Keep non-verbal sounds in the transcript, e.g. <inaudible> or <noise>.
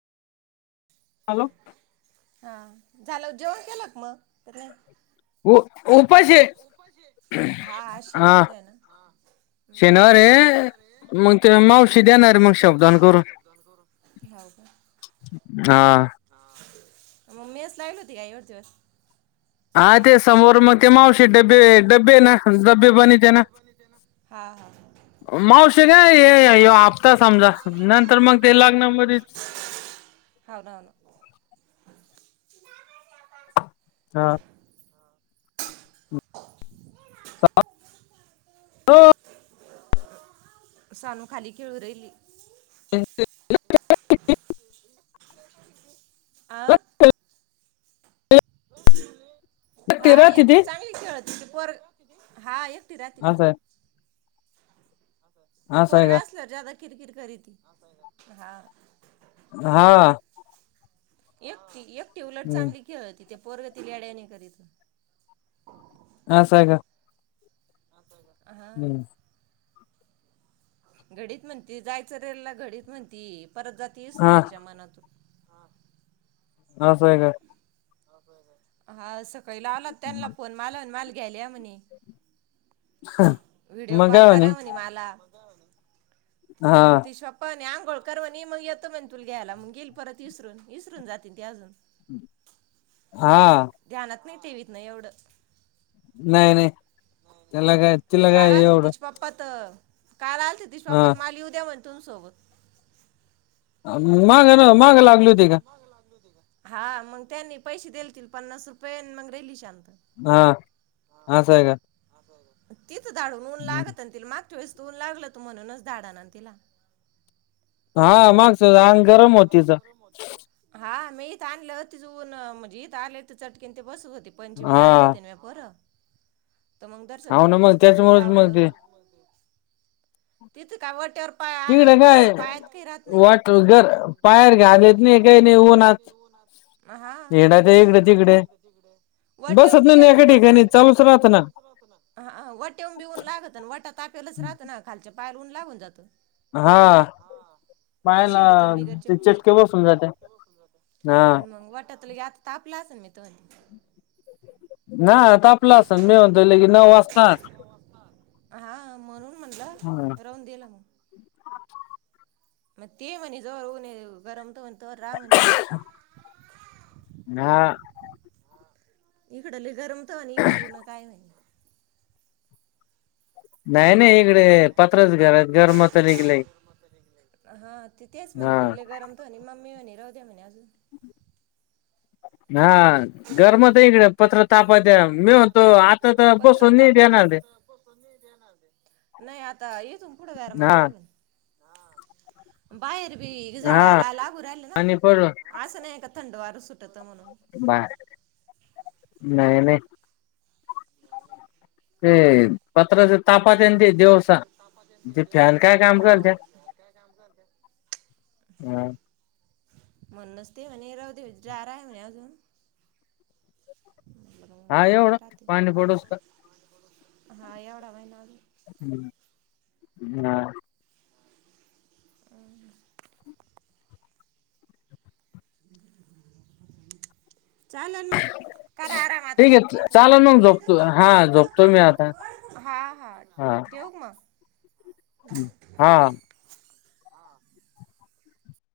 Hello हा झालं जेवण केलं का मग? <inaudible> उ उपास आहे उपाश आहे. हा हा शनिवारी आहे ना? हा शनिवार आहे, मग ते मग मावशी ते देणार मग मावशी शब्दान देणार मग करून शाबुदाणं करून. हाऊ का? हा. हा. मग मेस लावली होती काय एवढ दिवस? हा ते समोर मग ते मावशी डबे, डबे ना डब्बे बनवते ना. हा हा मावशी नाही ह्यो हफ्ता समजा नंतर मग ते लग्नामध्ये हा हो ना हो ना हा. <unintelligible> सानू खाली खेळू राहिली. <unintelligible> आ ते हा राहते ती एकटी चांगली खेळ ती पोरग हा एक तिऱ्या तिला असं आहे ती असं आहे पोरग का असल्यावर जादा किरकिर करीती. हा हा. एक ते एक उलट हम्म चांगली खेळती ते पोरग ते लई येड्यावाणी करीत असं हाय का? <inaudible> हम्म हं घडीत म्हणती जायचं रेलला, घडीत म्हणती परत जाती हा इसरून तिच्या मनातून असं आहे काय? हा असं पहिला आला त्यांनला फोन माल माल गेल्या म्हणे व्हिडिओ मग कॉल काय करा म्हणे मला मग हा. ती स्वपने आ गोळकरवणी मग येतो म्हणे तुला घ्यायला मग येेल परत इसरून इसरून जातील ते अजून हा टीव्हीत नाही एवढं नाही नाही त्याला काय, तिला काय एवढं काय आलते तिचे पप्पा हा. त माल यिवू द्या म्हण तुमसोबत मग मागं लागली होती का? हा मग त्यांनी पैसे देलतील पन्नास रुपये मग राहिली शांत हा असं हाय काय? <inaudible> तिथं धाड ऊन लागतं ना तिला माग कसलं ऊन लागल होतं म्हणूनच धाडाना तिला हा मग हो आंग गरम हो तिज हा मी इत आणलं तिज ऊन म्हजे इथ आले चटके तेन बस उन ते पंचमीला आणली हा होती म्या बोरं मग जरासक हो ना बकरीच मग ते दूध त्याच्यामुळेच मग लावलं ते तिथं काय ओट्यावर पाआ तिकडे पा काय पायात काही राहत नाही वाट घर बाहेर घाल येत नाही काही नाही उन्हात म हां हिंडायचं इकडे तिकडे वाटेवून बसत बी नाही गेलात एका वट ठिकाणी चालूच राहत ना हां वटे ब ऊन गेलात वटा तापेलच राहत ना खालच्या बाहेर ऊन लागून जातं हां तशी हिंडती न बिगर हा ना चपलीची, जाते हा <unintelligible> आन मंग वाटत आता तापल आसन मी तन ना तापलं आसन मी म्हणतोय लगे नऊ वाजता, हा म्हणून म्हणलं ह. राहून दिलं मग. आमच्या घरात मग ते म्हणी जर होऊ ने गरम त म्ह तर रा म्हणे ना इकडं लय गरम त आणि इकडं इऊन काय नाय नाई नाय इकडं पत्राचं घर आहेत गरम होत लई लई, हा ते तेच म्हणे मग हा. लय गरम तर म्हणे मम्मी म्हणे राहू द्या म्हणे आजून. हा गरम आता तर पत्रा बसून नाही तापत. देणार ते नाही आता येेतून पुढं गरम हा लागन, बाहेर बी हा झळायला लागू राहिल ना. आणि पडलो हा असं नाही का थंडवार सु सुटत म्हणून बाय नाही, नाही. ते पत्राच तापात ये ते दिवसा ते फॅन काय काम करते? हो हम्म म्हणूनच ते म्हणे राहू दे जार आहे म्हणे अजून हा एवढं पाणी पडूस का हा एवढा महिना आजून. उम हा चालेल मग करा आराम आता ठीक आहे सुट्टीत, चाल मग झोपतो हा झोपतो मी आता हा हा ठेवू का मग? हा